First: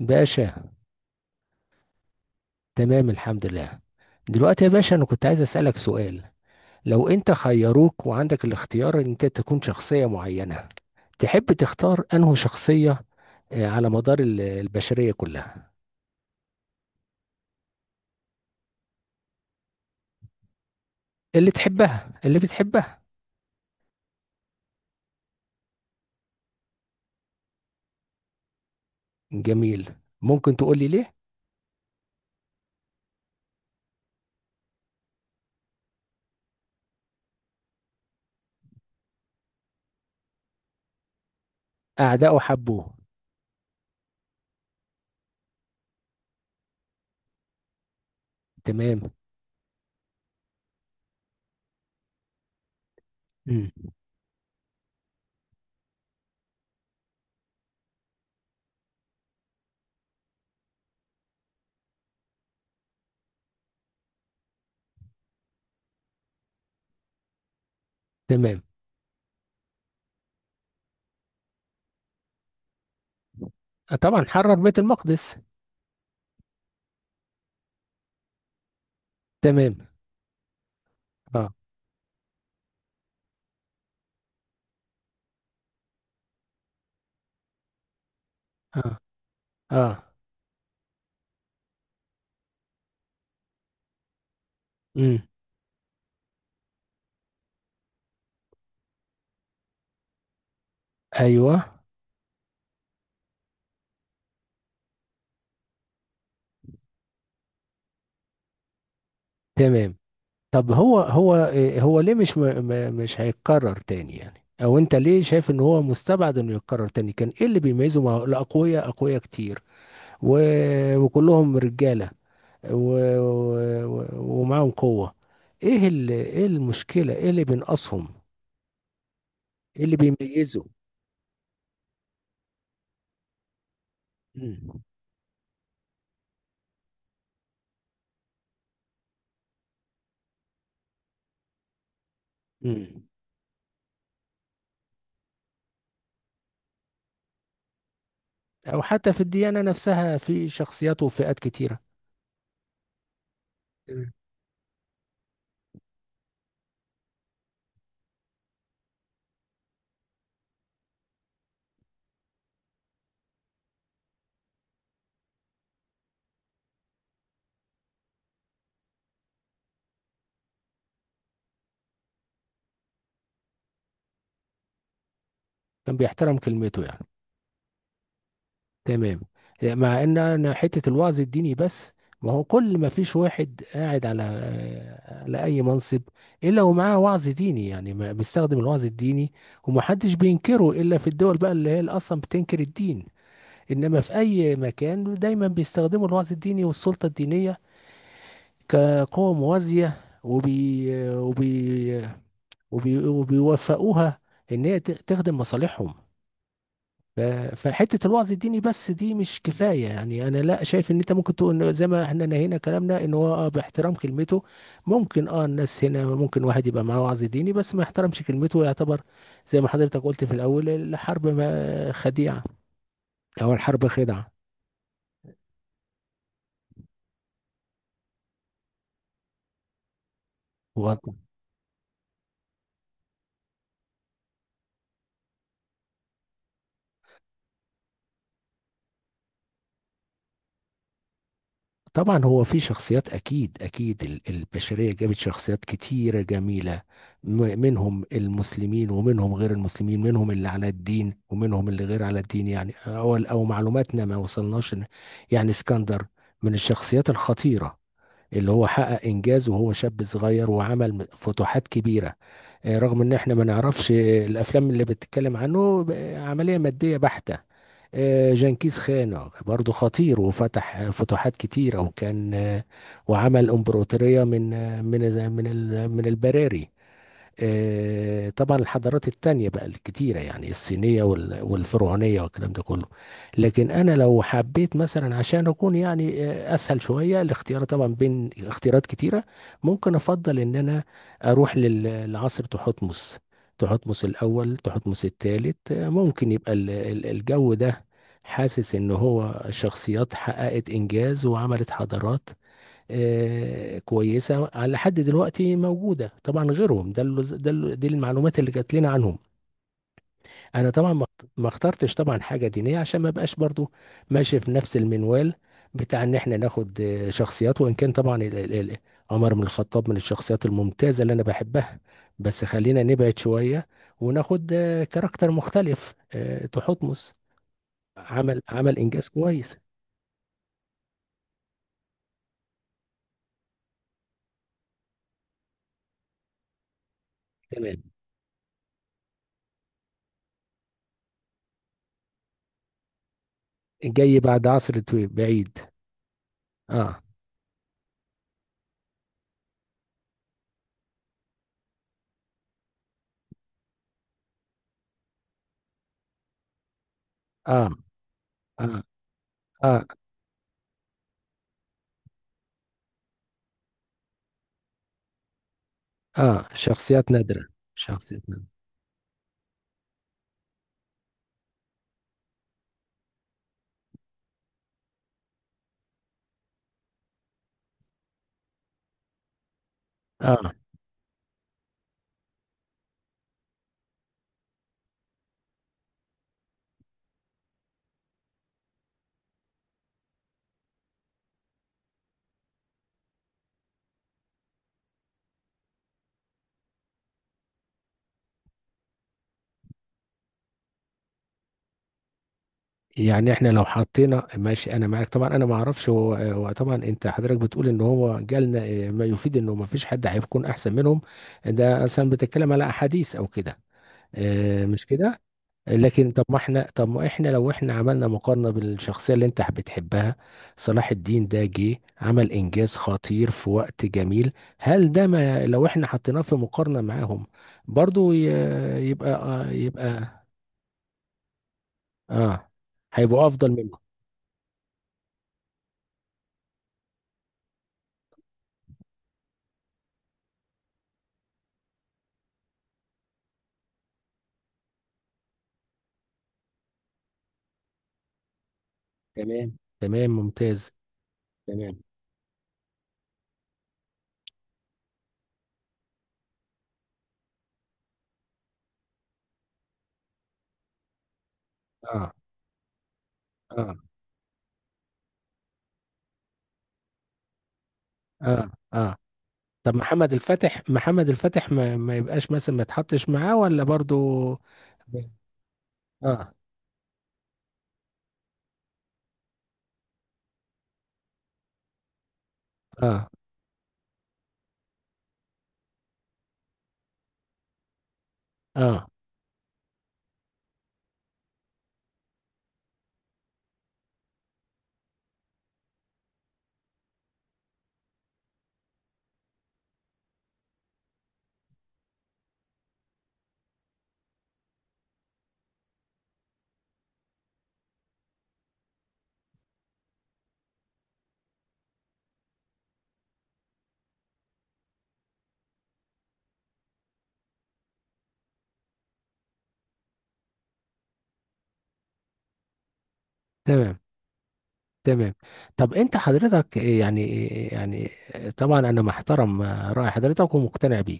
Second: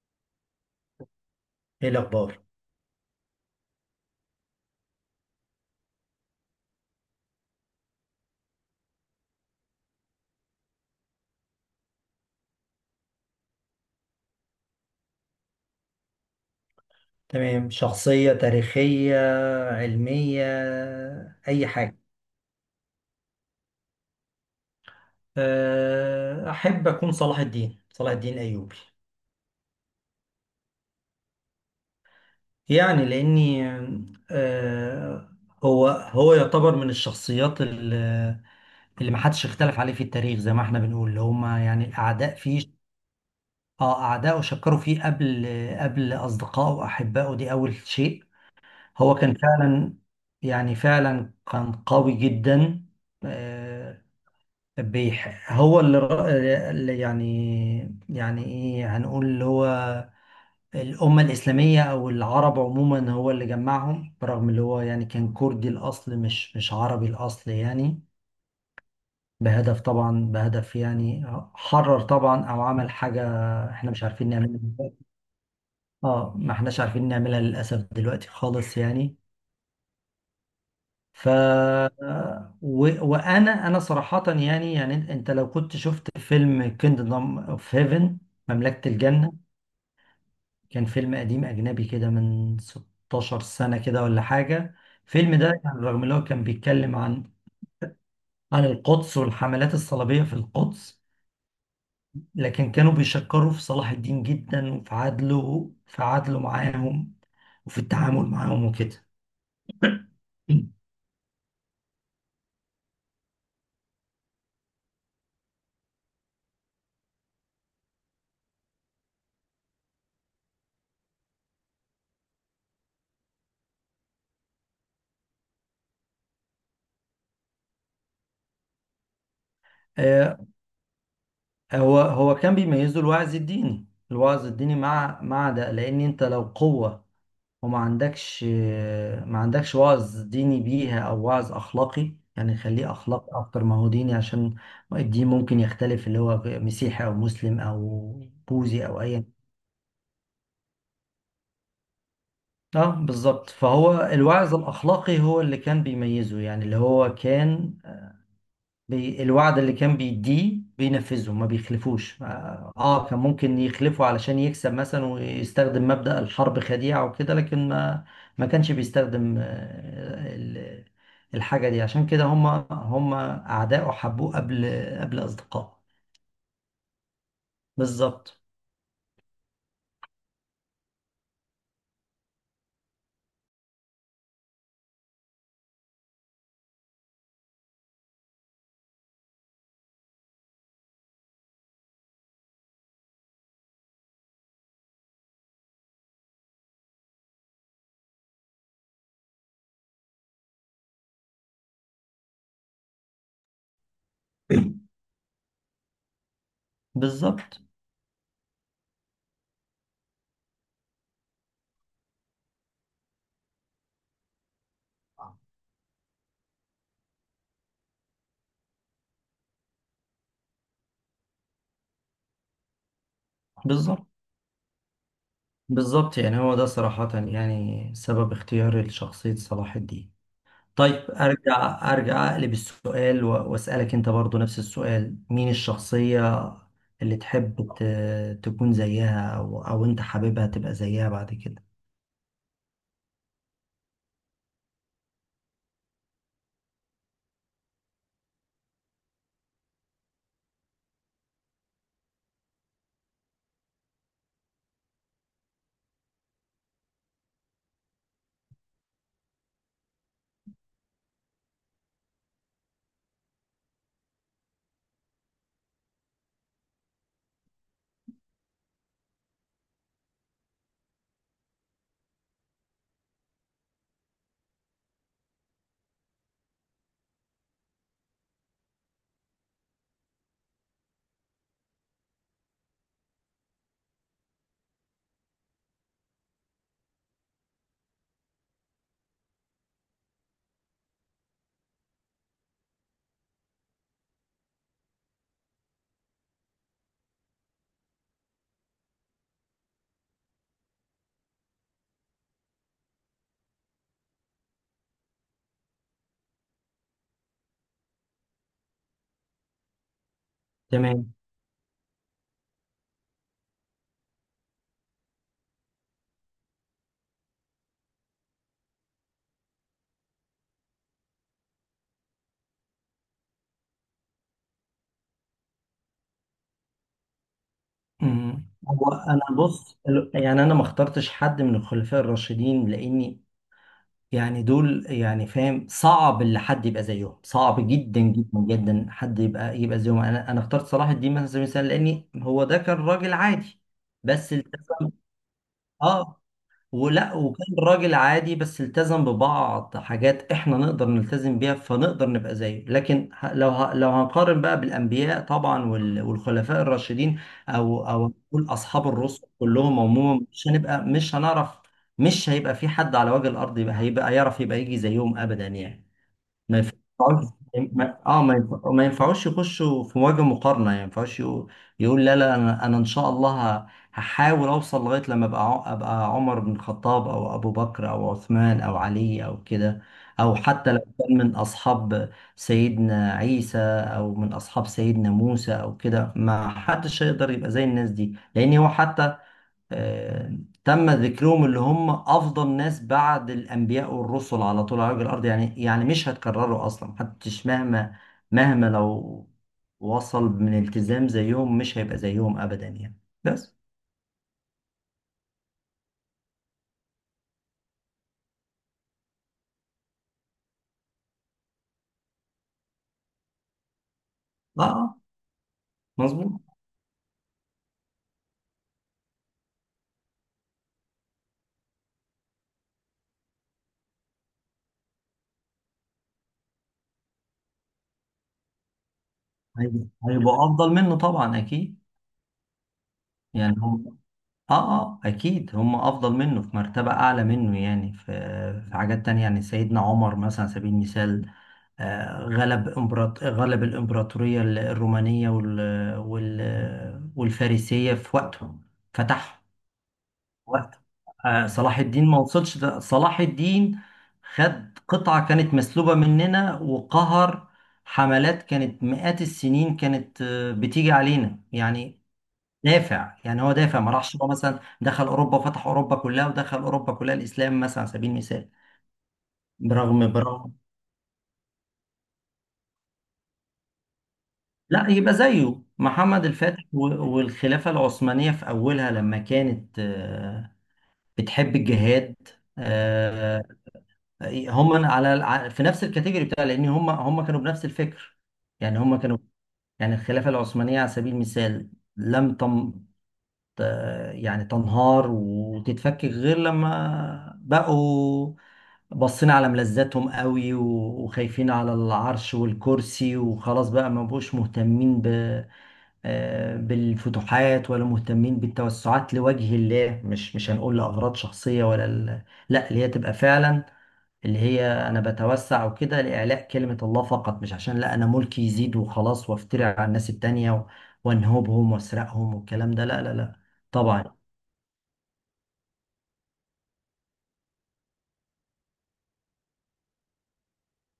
باشا. ايه الاخبار؟ تمام، الحمد لله. دلوقتي يا باشا، انا كنت عايز اسألك سؤال. لو انت خيروك وعندك الاختيار ان انت تكون شخصية معينة، تحب تختار انه شخصية، على مدار البشرية كلها؟ تمام. شخصية تاريخية، علمية، اللي اي حاجة. تحبها، اللي بتحبها. احب اكون صلاح الدين، صلاح الدين الايوبي. جميل. ممكن تقول لي ليه؟ يعني لاني أه، هو يعتبر من الشخصيات اللي ما حدش اختلف عليه في التاريخ، زي ما احنا بنقول اللي هما يعني الاعداء اعداؤه فيه. حبوه. اه، اعدائه شكروا فيه قبل اصدقائه واحبائه. دي اول شيء. تمام. هو كان فعلا، يعني فعلا كان قوي جدا. مم. آه، هو اللي اللي يعني ايه هنقول اللي هو الأمة الإسلامية أو العرب عموما، هو اللي جمعهم، برغم اللي هو يعني كان كردي الأصل، مش عربي الأصل يعني. تمام. بهدف طبعا، بهدف يعني حرر طبعا أو عمل حاجة احنا مش طبعا عارفين حرر نعملها. بيت المقدس. اه، ما احناش عارفين نعملها للأسف دلوقتي خالص يعني. تمام. ف اه. وانا صراحة، يعني أنت لو كنت شفت فيلم كيندم اوف هيفن، مملكة اه. الجنة. اه. كان فيلم قديم اجنبي كده من 16 سنة كده ولا حاجة. مم. الفيلم ده يعني رغم ان هو كان بيتكلم عن القدس والحملات الصليبية في القدس، ايوه. لكن كانوا بيشكروا في صلاح الدين جدا، وفي عدله، في عدله معاهم وفي التعامل معاهم وكده. تمام. طب هو هو ليه مش مش هيتكرر تاني يعني؟ او انت ليه شايف ان هو مستبعد انه يتكرر تاني؟ كان ايه اللي بيميزه؟ مع الاقوياء، اقوياء كتير و... وكلهم رجالة. و... ومعاهم قوة. ايه المشكلة، ايه اللي بينقصهم؟ ايه اللي آه، بيميزه؟ هو كان بيميزه الوعظ الديني، الوعظ الديني، مم. مع ده لان انت لو قوة وما عندكش ما عندكش وعظ ديني بيها او وعظ اخلاقي، يعني خليه مم. اخلاقي اكتر ما هو ديني، عشان الدين ممكن يختلف اللي هو مسيحي او مسلم او او بوذي او حتى في ايا. الديانة نفسها، في شخصيات وفئات كتيرة. اه، بالظبط، فهو تمام. الوعظ الاخلاقي هو اللي كان بيميزه يعني، اللي هو كان الوعد اللي كان بيديه بينفذه، ما بيخلفوش. اه، كان ممكن يخلفه علشان يكسب مثلا ويستخدم مبدأ الحرب خديعة وكده، لكن ما، ما كانش بيستخدم الحاجة دي. عشان كده هم أعداءه حبوه قبل أصدقائه. كان بيحترم كلمته يعني. بالظبط، تمام. لا، مع ان انا حته الوعظ الديني بس، ما هو كل ما فيش واحد قاعد على اي منصب الا ومعاه وعظ ديني، يعني بيستخدم الوعظ الديني ومحدش بينكره الا في الدول بقى اللي هي اللي اصلا بتنكر الدين. انما في اي مكان دايما بيستخدموا الوعظ الديني والسلطه الدينيه كقوه موازيه، وبيوفقوها ان هي تخدم مصالحهم. ف- بالظبط، فحته الوعظ الديني بس دي مش كفايه يعني. انا لا شايف ان انت ممكن تقول إن زي ما احنا نهينا كلامنا ان هو اه باحترام كلمته. ممكن، الناس هنا ممكن واحد يبقى معاه وعظ ديني بس ما يحترمش كلمته، يعتبر زي ما حضرتك قلت في الاول: الحرب ما خديعه، او الحرب بالظبط، خدعه. بالظبط. يعني هو ده صراحة يعني سبب اختياري لشخصية صلاح الدين. طيب ارجع، ارجع اقلب السؤال واسالك انت برضو نفس السؤال، مين الشخصيه اللي تحب تكون زيها، او انت حاببها تبقى زيها بعد كده. طبعا هو في شخصيات، اكيد اكيد البشريه جابت شخصيات كتيره جميله، منهم المسلمين ومنهم غير المسلمين، منهم اللي على الدين ومنهم اللي غير على الدين يعني. او او معلوماتنا ما وصلناش. يعني اسكندر من الشخصيات الخطيره، اللي هو حقق انجاز وهو شاب صغير وعمل فتوحات كبيره. رغم ان احنا ما نعرفش، الافلام اللي بتتكلم عنه عمليه ماديه بحته. جنكيز خان برضه خطير، وفتح فتوحات كتيرة، وكان وعمل امبراطورية من آه، من من ال- من البراري. طبعا الحضارات التانية بقى الكتيرة، يعني الصينية والفرعونية والكلام ده كله. لكن أنا لو حبيت مثلا عشان أكون يعني، أسهل شوية الاختيار طبعا بين اختيارات كتيرة، ممكن أفضل إن أنا أروح لعصر تحتمس، تحتمس الأول، تحتمس الثالث. ممكن يبقى الجو ده. حاسس إن هو شخصيات حققت إنجاز وعملت حضارات كويسه على حد دلوقتي موجوده طبعا غيرهم، ده اللي ده اللي دي المعلومات اللي جات لنا عنهم. انا طبعا ما تمام. ما اخترتش طبعا حاجه دينيه عشان ما بقاش برضو ماشي في نفس المنوال بتاع ان احنا ناخد شخصيات، وان كان طبعا عمر بن الخطاب من الشخصيات الممتازه اللي انا بحبها، بس خلينا نبعد شويه وناخد كاركتر مختلف، تحتمس. عمل عمل هو انجاز انا كويس. بص، يعني انا ما اخترتش حد من الخلفاء الراشدين لاني، يعني دول يعني، فاهم، صعب اللي حد يبقى زيهم، صعب تمام. جدا جدا جدا حد يبقى زيهم. انا اخترت صلاح الدين مثلا على سبيل المثال لاني هو ده كان راجل عادي. جاي بس، بعد عصر طويل بعيد. اه اه. ولا وكان راجل عادي بس التزم ببعض حاجات احنا نقدر نلتزم بيها، فنقدر نبقى زيه. لكن لو هنقارن بقى بالانبياء طبعا والخلفاء الراشدين، اه. او نقول اه. اصحاب الرسل كلهم اه. عموما، مش هنبقى، مش هنعرف. مش هيبقى في حد على وجه الارض يبقى، هيبقى يعرف يبقى يجي زيهم ابدا يعني. اه. ما شخصيات ينفعوش، نادرة. شخصيات نادرة. ما ينفعوش يخشوا في مواجهة مقارنة يعني، ما ينفعوش يقول لا، لا، انا ان شاء الله ه... هحاول اوصل لغاية لما ابقى عمر بن الخطاب او ابو بكر او عثمان او علي او كده، او اه. حتى لو كان من اصحاب سيدنا عيسى او من اصحاب سيدنا موسى او كده. ما حدش هيقدر يبقى زي الناس دي، لان هو حتى آه، تم ذكرهم، اللي هم افضل ناس بعد الانبياء والرسل على طول على وجه الارض يعني. يعني مش هتكرروا اصلا، محدش مهما لو وصل من التزام زيهم مش هيبقى زيهم ابدا يعني. يعني احنا بس لو حطينا، ماشي انا معاك طبعا، انا ما اعرفش هو طبعا. انت حضرتك بتقول ان هو جالنا ما يفيد انه ما فيش حد هيكون احسن منهم، ده اصلا بتتكلم على احاديث او كده؟ اه آه، مش آه، كده. لكن طب، مظبوط، ما احنا لو احنا عملنا مقارنة بالشخصية اللي انت بتحبها، صلاح الدين ده جه عمل انجاز خطير في وقت جميل. هل ده، ما لو احنا حطيناه في مقارنة معاهم، برضو يبقى هيبقوا افضل منه طبعا اكيد. اه، هيبقوا افضل يعني منكم. هم، اه اه اكيد هم افضل منه، في مرتبة اعلى منه يعني، في في حاجات تانية. يعني سيدنا عمر مثلا على سبيل المثال غلب الإمبراطورية الرومانية والفارسية في وقته. فتح تمام تمام، ممتاز. وقته. صلاح تمام. الدين ما وصلش ده. صلاح الدين خد قطعة كانت مسلوبة مننا، وقهر حملات كانت مئات السنين كانت بتيجي علينا يعني. اه. دافع يعني، هو اه. دافع، ما راحش هو مثلا دخل أوروبا وفتح أوروبا كلها ودخل أوروبا كلها الإسلام مثلا على سبيل اه. المثال. اه. طب برغم محمد برغم الفاتح، محمد الفاتح ما يبقاش مثلا، ما يتحطش معاه ولا برضو؟ لا، يبقى زيه محمد اه. الفاتح والخلافة العثمانية في أولها لما كانت بتحب الجهاد. اه. آه، هم على في نفس الكاتيجوري بتاع، لأن هم كانوا بنفس الفكر. يعني اه. هم كانوا، يعني الخلافة العثمانية على سبيل المثال لم تم ت- يعني تنهار وتتفكك غير لما بقوا بصينا على ملذاتهم قوي، وخايفين على العرش والكرسي وخلاص. بقى ما بقوش مهتمين ب، بالفتوحات، ولا مهتمين بالتوسعات لوجه الله. مش هنقول لأغراض شخصية لا، اللي هي تبقى فعلا اللي هي أنا بتوسع وكده لإعلاء كلمة الله فقط، مش عشان لا، أنا ملكي يزيد وخلاص وأفترع على الناس التانية وأنهبهم وأسرقهم والكلام ده. لا، لا، لا. تمام. طبعا. تمام. طب انت حضرتك إيه يعني، إيه يعني؟ طبعا انا محترم رأي حضرتك ومقتنع بيه،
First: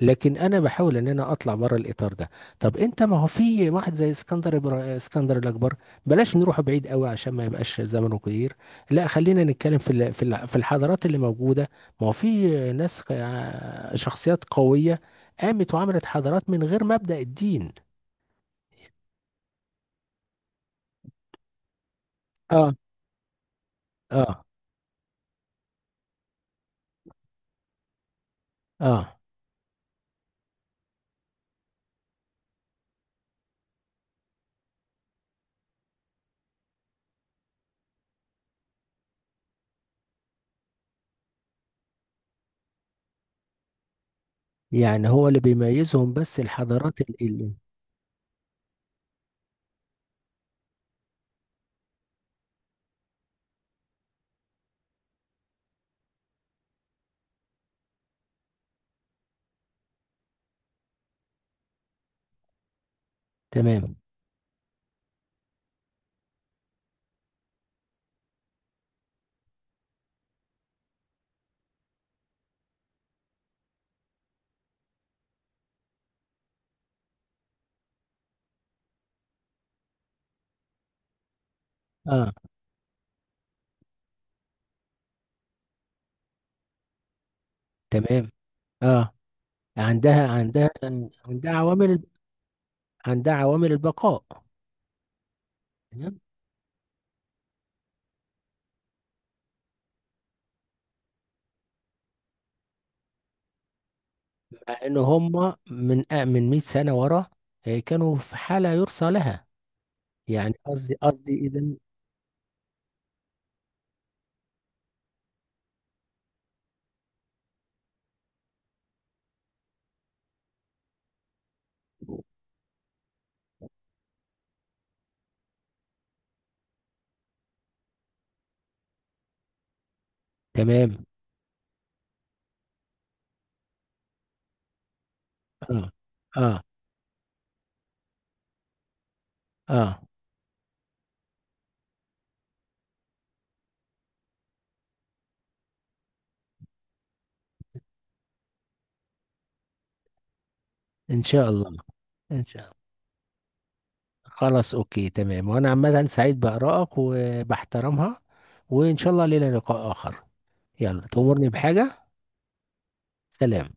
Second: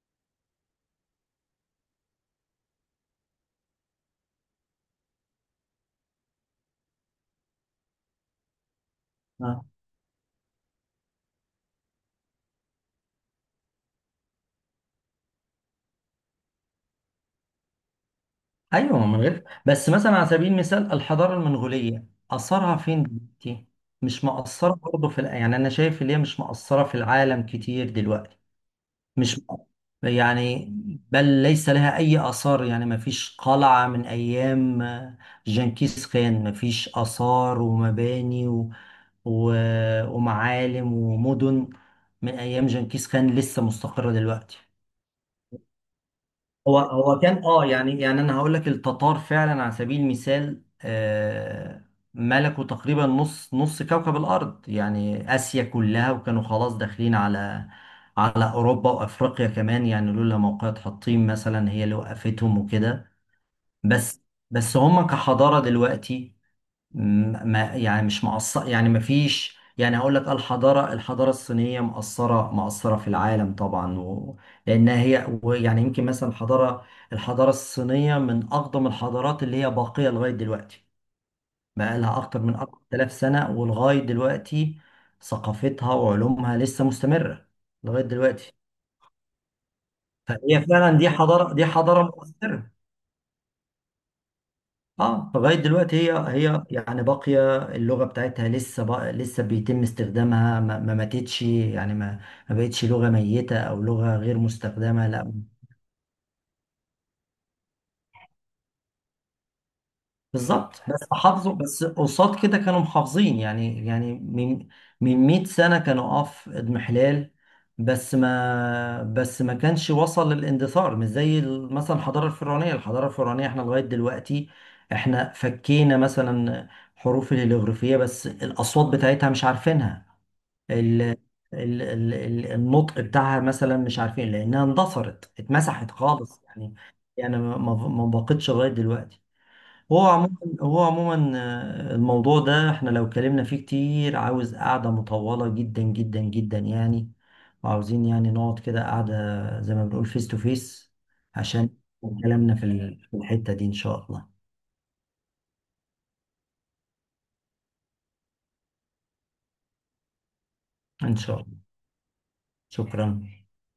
لكن انا بحاول ان انا اطلع بره الاطار ده. طب انت، ما هو في واحد زي اسكندر، اسكندر الاكبر. بلاش نروح بعيد قوي عشان ما يبقاش زمنه كبير، لا خلينا آه. نتكلم في في الحضارات اللي موجودة. ما هو في ناس، شخصيات قوية قامت وعملت حضارات من غير مبدأ الدين. أيوه، من غير. بس مثلا على سبيل المثال الحضارة المنغولية اه. أثرها فين دلوقتي؟ مش اه. مقصرة برضه في يعني أنا شايف اللي هي مش مقصرة في العالم كتير دلوقتي. اه. مش، يعني بل ليس لها أي آثار يعني. ما فيش قلعة من أيام جنكيز خان، ما فيش آثار ومباني و... ومعالم ومدن من أيام جنكيز خان لسه مستقرة دلوقتي. يعني هو اللي بيميزهم بس هو الحضارات؟ هو كان اه، يعني انا هقول لك، التتار فعلا على سبيل المثال ملكوا تقريبا نص كوكب الارض، يعني اسيا كلها، وكانوا خلاص داخلين على على اوروبا وافريقيا كمان يعني، لولا موقعة حطين مثلا هي اللي وقفتهم وكده. تمام. بس بس هم كحضارة دلوقتي ما، يعني مش مقصر يعني، ما فيش. يعني هقول لك الحضارة، الحضارة الصينية مقصرة، مقصرة في العالم طبعا، لأنها هي، ويعني يمكن مثلا الحضارة، الحضارة الصينية من أقدم الحضارات اللي هي باقية لغاية دلوقتي، بقى لها اه. أكتر من 4000 سنة ولغاية دلوقتي ثقافتها وعلومها لسه مستمرة لغاية تمام. دلوقتي. اه. عندها فهي عندها فعلا، دي عندها حضارة، دي حضارة عوامل مؤثرة. عندها عوامل البقاء. اه، لغايه دلوقتي تمام. هي يعني باقيه، اللغه بتاعتها لسه بقى لسه بيتم استخدامها، ما ماتتش يعني، ما بقتش لغه ميته او لغه غير مع ان مستخدمه لا. هم من، من 100 سنه ورا، كانوا في حاله يرثى لها. يعني بالظبط. قصدي، بس حافظوا، اذا... بس قصاد كده كانوا محافظين يعني، يعني من 100 سنة كانوا اه في اضمحلال، بس ما كانش وصل للاندثار. مش زي مثلا الحضارة الفرعونية، الحضارة الفرعونية احنا لغاية دلوقتي احنا فكينا مثلا حروف الهيروغليفية، بس الأصوات بتاعتها مش عارفينها. ال تمام. النطق بتاعها مثلا مش عارفين لأنها اندثرت اه. اتمسحت خالص اه. يعني. يعني ما بقتش لغاية دلوقتي. اه. هو عموما هو عموما الموضوع ده احنا لو اتكلمنا فيه كتير عاوز قعدة مطولة جدا جدا جدا يعني، وعاوزين يعني نقعد كده قعدة زي ما بنقول فيس تو فيس، ان شاء عشان الله. ان كلامنا شاء في الله. في الحتة دي ان شاء الله. خلاص، اوكي، تمام، وانا عامه سعيد بارائك وبحترمها، وان شاء الله لنا لقاء اخر. يلا، ان شاء تأمرني الله. بحاجه. شكرا. سلام.